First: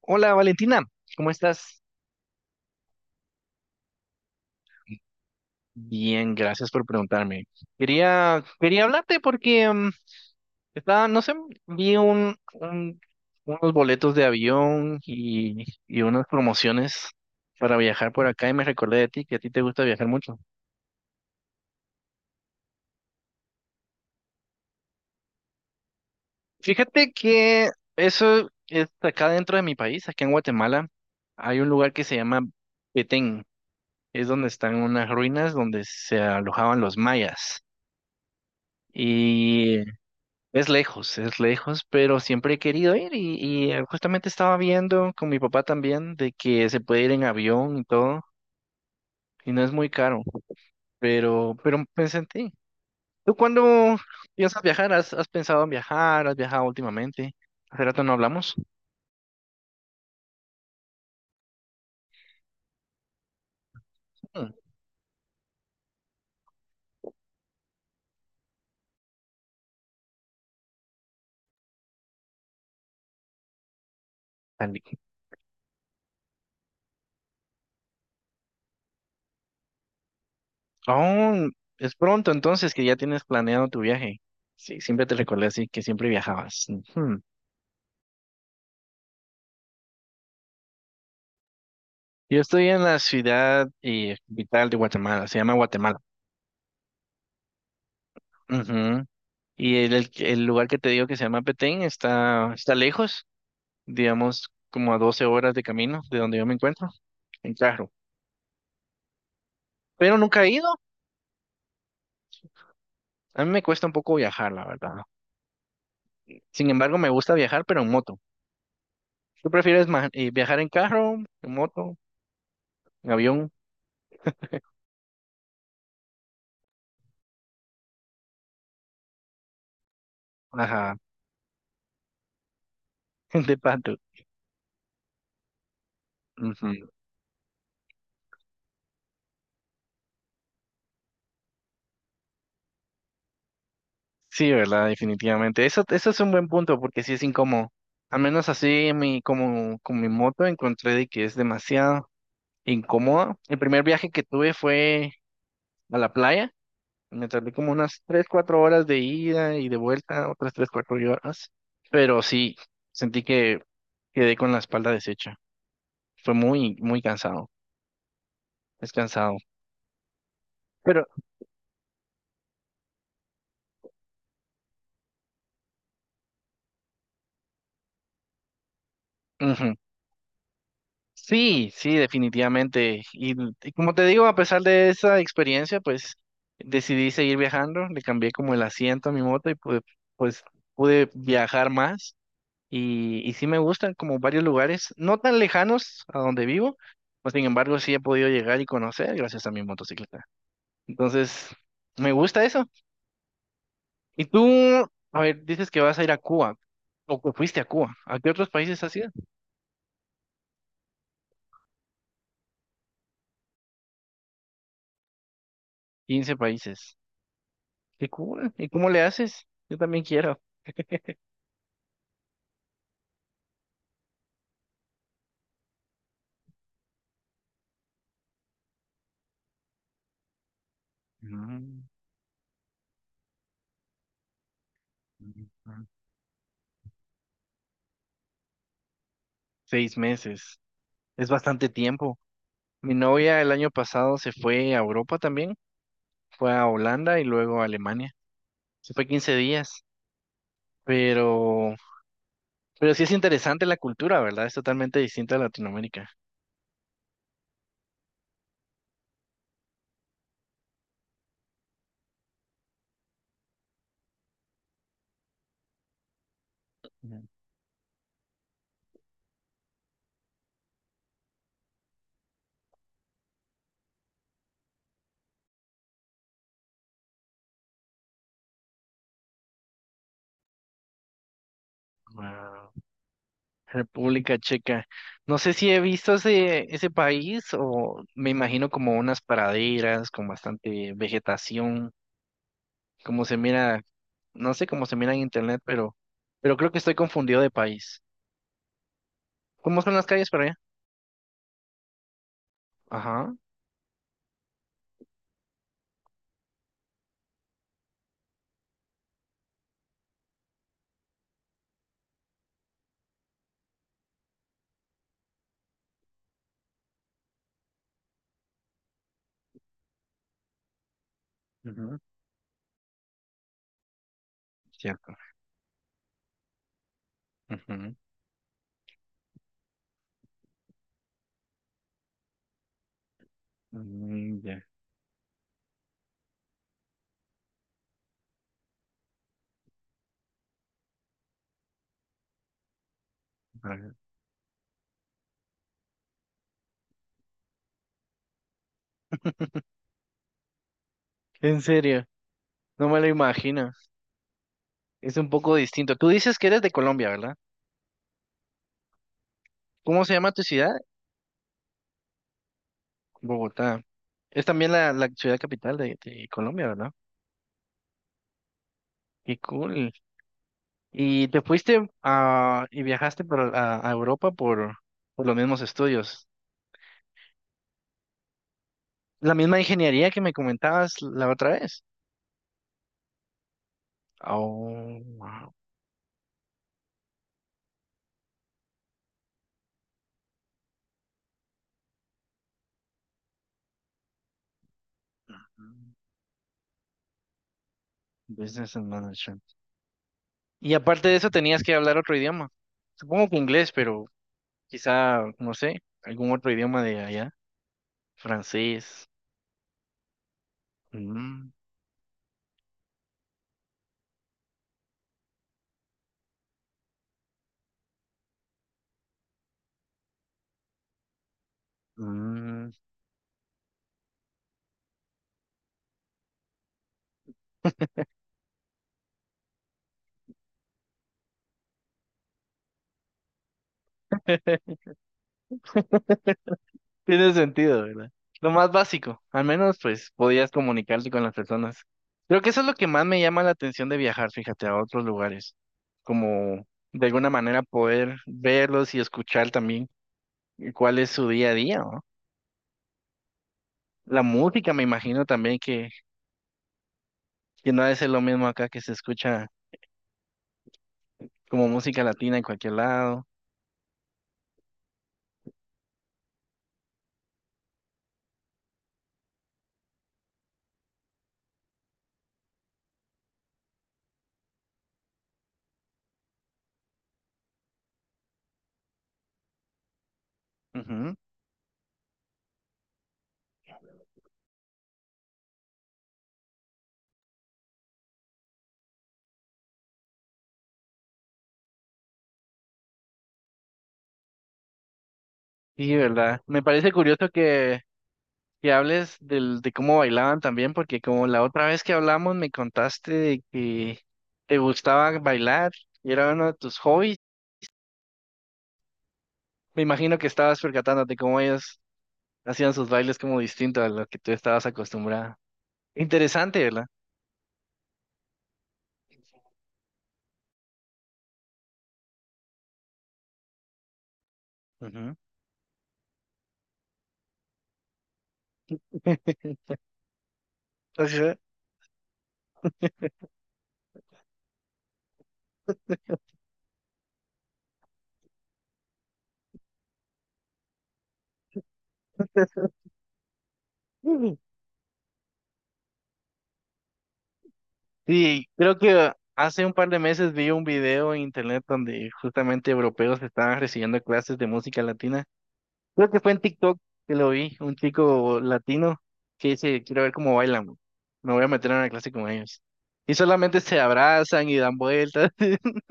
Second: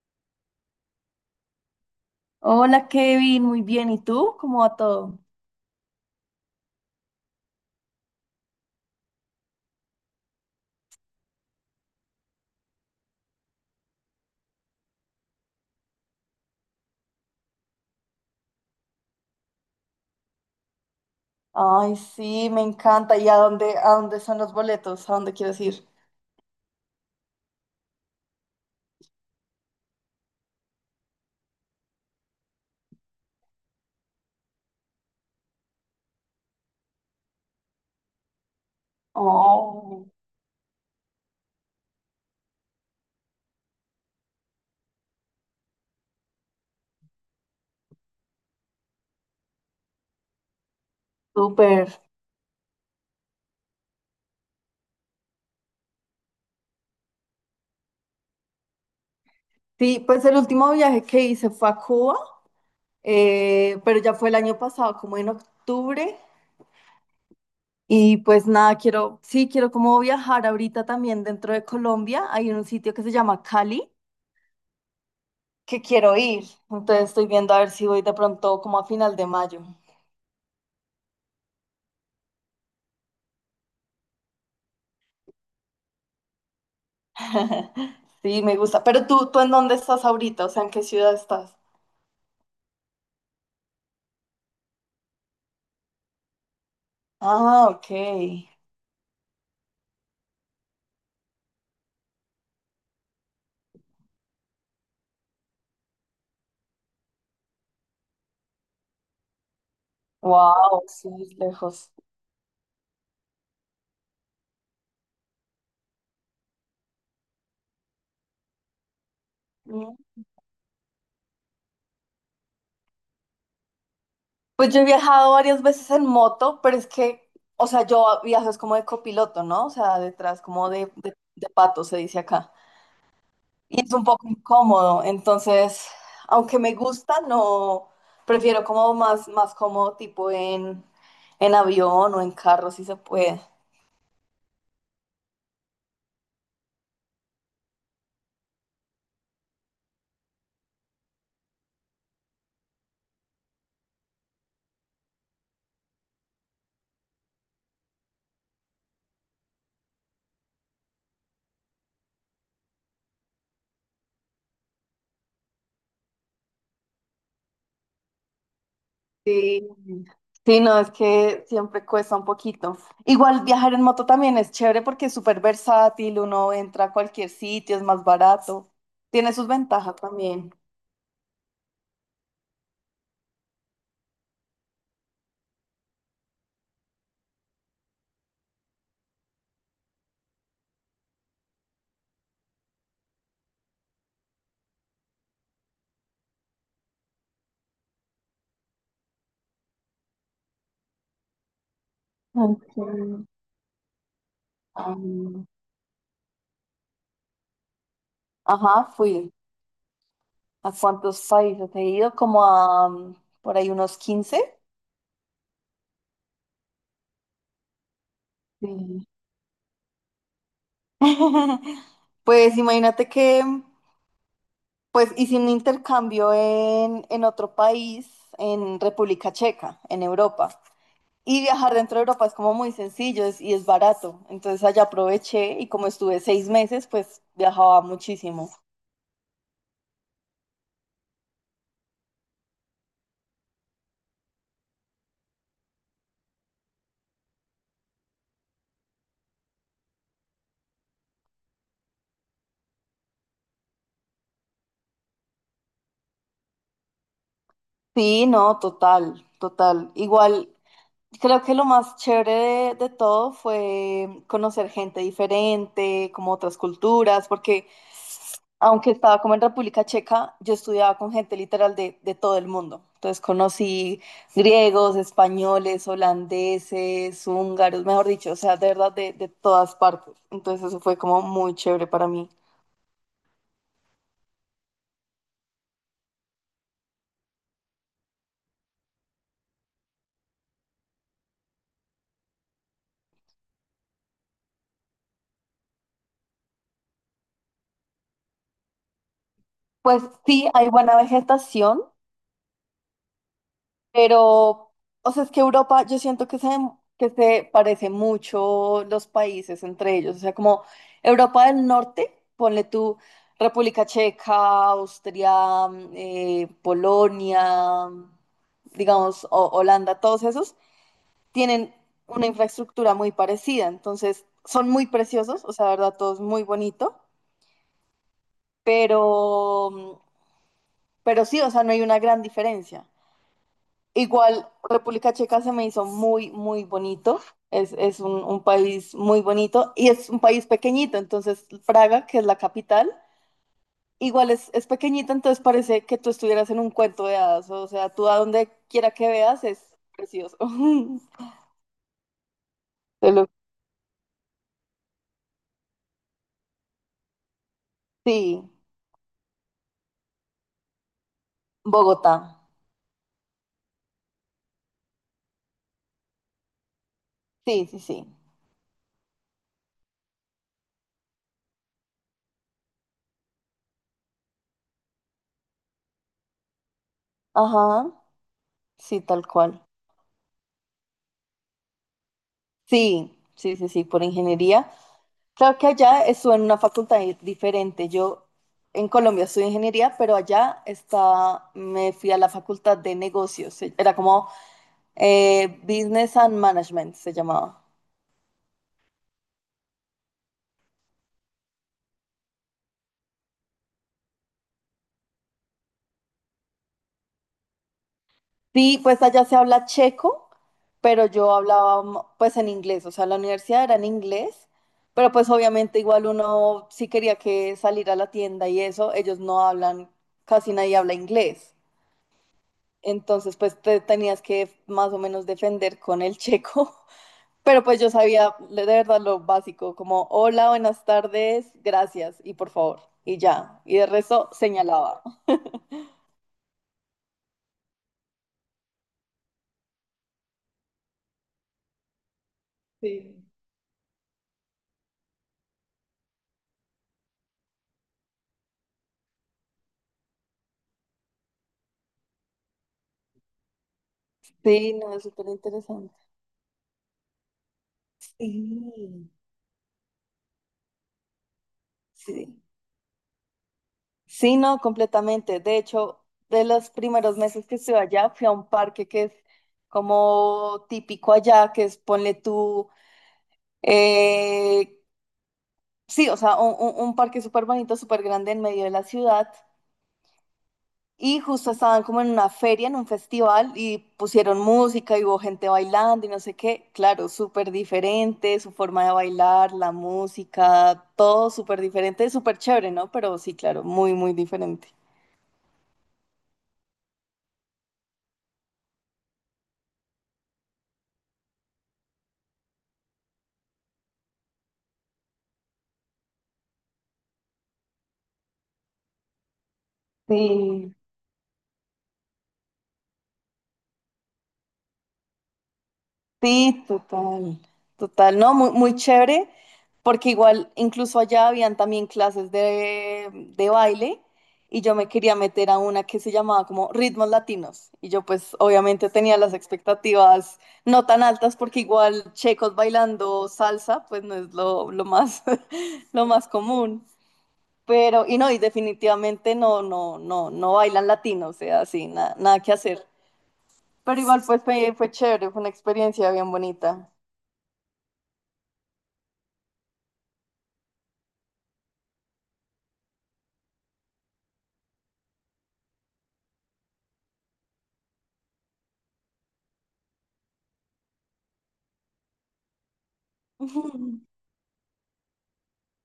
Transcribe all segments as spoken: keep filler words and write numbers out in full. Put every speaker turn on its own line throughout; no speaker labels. Hola Valentina, ¿cómo estás?
Hola Kevin, muy bien. ¿Y tú? ¿Cómo va todo?
Bien, gracias por preguntarme. Quería, quería hablarte porque mm, estaba, no sé, vi un, un- unos boletos de avión y, y unas promociones para viajar por acá y me recordé de ti, que a ti te gusta viajar mucho.
Ay, sí, me encanta. ¿Y a dónde, a dónde son los boletos? ¿A dónde quieres ir?
Fíjate que eso es acá dentro de mi país, acá en Guatemala, hay un lugar que se llama Petén, es donde están unas ruinas donde se alojaban los mayas. Y
Oh,
es lejos, es lejos, pero siempre he querido ir y, y, eh, justamente estaba viendo con mi papá también de que se puede ir en avión y todo, y no es muy caro, pero, pero
súper.
pensé en ti. ¿Tú cuándo piensas viajar? ¿Has, has pensado en viajar? ¿Has viajado últimamente? Hace rato no hablamos.
Sí, pues el último viaje que hice fue a Cuba, eh, pero ya fue el
Mm.
año pasado, como en octubre. Y pues nada, quiero, sí, quiero como viajar ahorita también dentro de Colombia. Hay un sitio que se llama Cali.
Andy.
Que quiero ir. Entonces estoy viendo a ver si voy de pronto como a final de mayo.
Oh, es pronto entonces que ya tienes planeado tu viaje. Sí, siempre te recordé, así que siempre viajabas. Ujú.
Sí, me gusta. Pero tú, ¿tú en dónde estás ahorita? O sea, ¿en qué ciudad estás?
Yo estoy en la ciudad, eh, capital de Guatemala, se llama Guatemala.
Ah, ok.
Ujú. Y el, el- el lugar que te digo que se llama Petén está, está lejos, digamos como a doce horas de camino de donde yo me encuentro, en carro. Pero nunca he ido.
Wow, sí, es lejos.
A mí me cuesta un poco viajar, la verdad. Sin embargo, me gusta viajar, pero en moto. ¿Tú prefieres
Mm.
ma- eh, viajar en carro, en moto, en avión?
Pues yo he viajado varias veces en moto, pero es que, o sea, yo viajo es como de copiloto, ¿no? O sea, detrás, como de,
Ajá,
de, de pato, se dice acá.
de
Y es
pato.
un poco incómodo, entonces, aunque me
Ujú.
gusta, no, prefiero como más, más cómodo, tipo en, en avión o en carro, si se puede.
Sí, ¿verdad? Definitivamente. Eso, eso es un buen punto porque sí es incómodo. Al menos así mi, como con mi moto encontré de que es demasiado incómoda. El primer viaje que tuve fue a la playa. Me tardé como unas tres cuatro horas de ida y de vuelta, otras tres cuatro horas. Pero sí, sentí que quedé con la espalda deshecha. Fue muy, muy cansado. Es cansado.
Sí. Sí, no, es
Pero
que siempre cuesta un poquito. Igual viajar en moto también es chévere porque es súper versátil, uno entra a cualquier sitio, es más barato. Tiene sus
ujú,
ventajas también.
sí, sí, definitivamente. Y, y como te digo, a pesar de esa experiencia, pues decidí seguir viajando. Le cambié como el asiento a mi moto y pude, pues pude viajar más. Y, y sí me gustan como varios lugares, no tan lejanos a donde vivo, pues sin embargo sí he podido llegar y conocer gracias a mi motocicleta. Entonces, me gusta eso.
Ok.
Y tú, a ver,
Am,
dices que vas a ir a Cuba, o que fuiste a Cuba. ¿A qué otros países
ajá,
has ido?
fui. ¿A cuántos países he ido? Como a mm, por ahí unos quince.
Quince países. ¿Qué cool? ¿Y cómo le
Sí.
haces? Yo también quiero.
Pues imagínate que pues hice un intercambio en, en otro país, en República Checa, en Europa. Y viajar
Mm,
dentro de Europa es como muy sencillo es- y es barato. Entonces allá
mm,
aproveché y
mm.
como estuve seis meses, pues viajaba muchísimo.
Seis meses. Es bastante tiempo. Mi novia el año pasado se fue a Europa también, fue a Holanda y luego a Alemania. Se fue quince días. Pero, pero sí es interesante la cultura, ¿verdad? Es totalmente distinta a Latinoamérica.
Sí, no, total, total. Igual, creo que lo más chévere de, de todo fue conocer gente diferente, como otras culturas,
Ujú.
porque aunque estaba como en República Checa, yo estudiaba con gente literal de, de todo el mundo. Entonces conocí griegos, españoles, holandeses, húngaros, mejor dicho, o sea, de verdad de, de todas partes. Entonces eso fue como muy chévere para mí.
Wow. República Checa. No sé si he visto ese, ese país, o me imagino como unas praderas con bastante vegetación, como se mira, no sé cómo se mira en internet, pero, pero creo que estoy confundido de país. ¿Cómo son
Pues
las calles para
sí,
allá?
hay buena vegetación.
Ajá,
Pero, o sea, es que Europa, yo siento que se, que se parece mucho los países entre ellos. O sea, como Europa del Norte, ponle tú República Checa, Austria, mm, eh, Polonia, mm, digamos, o- Holanda, todos esos tienen
ujú,
una infraestructura muy parecida. Entonces, son muy
cierto.
preciosos, o sea, la verdad, todo es muy bonito,
Ujú,
pero, mm, pero sí, o sea, no hay una gran diferencia.
mm,
Igual,
ya,
República Checa se me hizo muy, muy bonito. Es, es un, un país muy bonito y es un país pequeñito. Entonces, Praga, que es la capital,
ajá.
igual es, es pequeñito, entonces parece que tú estuvieras en un cuento de hadas. O sea, tú a donde quiera que veas es precioso.
En serio, no me lo
Te lo-
imagino. Es un poco distinto. Tú dices que eres de Colombia, ¿verdad?
Sí,
¿Cómo se llama tu ciudad?
Bogotá.
Bogotá. Es también la, la ciudad capital de, de Colombia, ¿verdad?
Sí, sí, sí.
Qué cool. Y te fuiste a, y viajaste por, a, a Europa por, por los mismos estudios.
Ajá, sí, tal
La misma
cual.
ingeniería que me comentabas la otra vez.
Sí, sí, sí, sí, por ingeniería.
Oh, wow.
Claro que allá estuve en una facultad di- diferente. Yo en Colombia estudié ingeniería, pero allá está, me fui a la facultad de negocios. Se- Era como eh, Business and Management se llamaba.
Business and Management. Y aparte de eso, tenías que hablar otro idioma. Supongo que inglés, pero quizá, no sé, algún otro idioma de allá.
Sí, pues
Francés.
allá se habla checo, pero yo
Mm,
hablaba mm, pues en inglés. O sea, la universidad era en inglés, pero pues obviamente igual uno sí quería que salir a la tienda y eso, ellos no hablan, casi nadie habla inglés.
mm.
Entonces pues te tenías que más o menos defender con el checo. Pero pues yo sabía de verdad lo básico, como hola, buenas tardes, gracias y por favor, y ya. Y de resto señalaba.
Tiene sentido, ¿verdad? Lo más básico, al menos pues podías comunicarte con las personas. Creo que eso es lo que más me
Sí.
llama la atención de viajar, fíjate, a otros lugares, como de alguna manera poder verlos y escuchar también cuál es su día a día, ¿no? La música,
Sí,
me
no, es
imagino
súper
también que,
interesante.
que no ha de ser lo mismo acá, que se
Sí.
escucha como música latina
Sí.
en cualquier lado.
Sí, no, completamente. De hecho, de los primeros meses que estuve allá, fui a un parque que es como típico allá, que es ponle tú, eh, sí, o sea, un, un- un parque súper bonito, súper grande en medio de la ciudad.
Ujú.
Y justo estaban como en una feria, en un festival, y pusieron música y hubo gente bailando y no sé qué. Claro, súper diferente, su forma de bailar, la música, todo súper diferente, súper chévere, ¿no? Pero sí, claro, muy, muy diferente.
Sí, ¿verdad? Me parece curioso que que hables del, de cómo bailaban también, porque como la otra vez que hablamos me contaste de que te gustaba bailar y era uno de tus hobbies, me imagino que estabas
Sí.
percatándote cómo ellos hacían sus bailes como distintos a los que tú estabas acostumbrada. Interesante,
Sí,
¿verdad?
total, total, no, muy, muy chévere, porque igual incluso allá habían también clases de, de baile y yo me
Ujú.
quería meter a una que se llamaba como Ritmos Latinos y yo pues obviamente tenía las expectativas no tan
Ajá.
altas porque igual checos bailando salsa pues no es lo, lo más, lo más común, pero y no, y definitivamente no, no, no, no bailan latinos, o sea, sí, na- nada que hacer, pero igual pues fue, fue chévere, fue una experiencia bien bonita.
Sí, creo que hace un par de meses vi un video en internet donde justamente europeos estaban recibiendo clases de música latina. Creo que fue en TikTok que lo vi, un chico latino que dice, quiero ver cómo bailan, bro. Me voy a meter en una clase con ellos. Y solamente se
Ujú.
abrazan y dan vueltas.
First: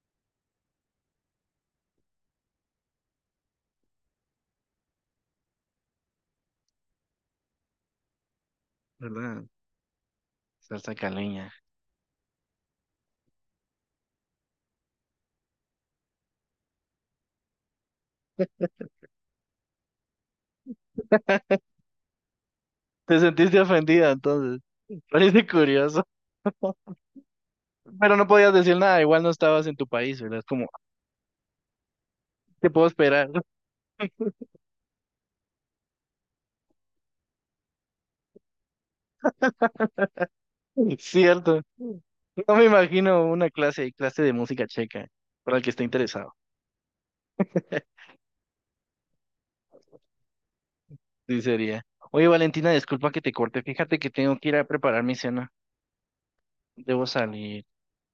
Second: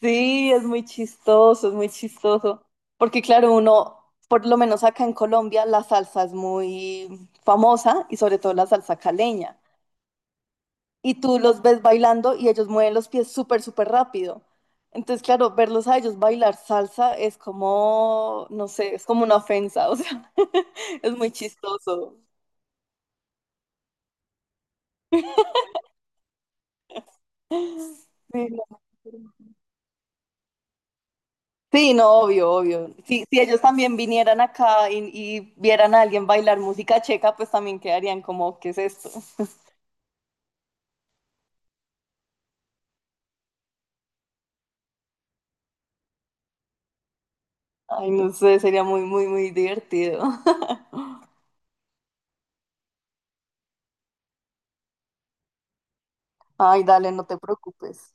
Sí, es muy chistoso, es muy chistoso. Porque claro, uno, por lo menos acá en Colombia, la salsa es muy famosa y sobre todo la salsa
¿Verdad?
caleña.
Salsa
Y tú
caleña.
los ves bailando y ellos mueven los pies súper, súper rápido. Entonces, claro, verlos a ellos bailar salsa es como, no sé, es como una ofensa, o sea, es muy chistoso.
Te sentiste ofendida entonces. Parece curioso. Pero no
Sí,
podías decir
no.
nada, igual no estabas en tu país, ¿verdad? Es como,
Sí, no, obvio,
qué puedo
obvio. Si,
esperar.
si ellos también vinieran acá y, y vieran a alguien bailar música checa, pues también quedarían como, ¿qué es esto?
Cierto. No me imagino una clase, clase de música checa, para el que esté interesado.
Ay, no sé, sería muy, muy, muy divertido.
Sí sería. Oye, Valentina, disculpa que te corte. Fíjate que tengo que ir a preparar mi cena.
Ay,
Debo
dale, no te
salir.
preocupes.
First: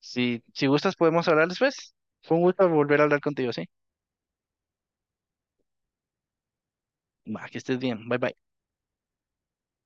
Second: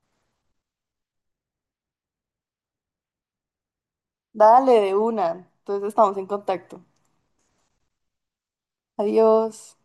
Si, si gustas, podemos hablar después. Fue un gusto volver a hablar contigo, ¿sí?
Dale, de una. Entonces estamos en contacto.
Va, que estés bien. Bye bye.
Adiós.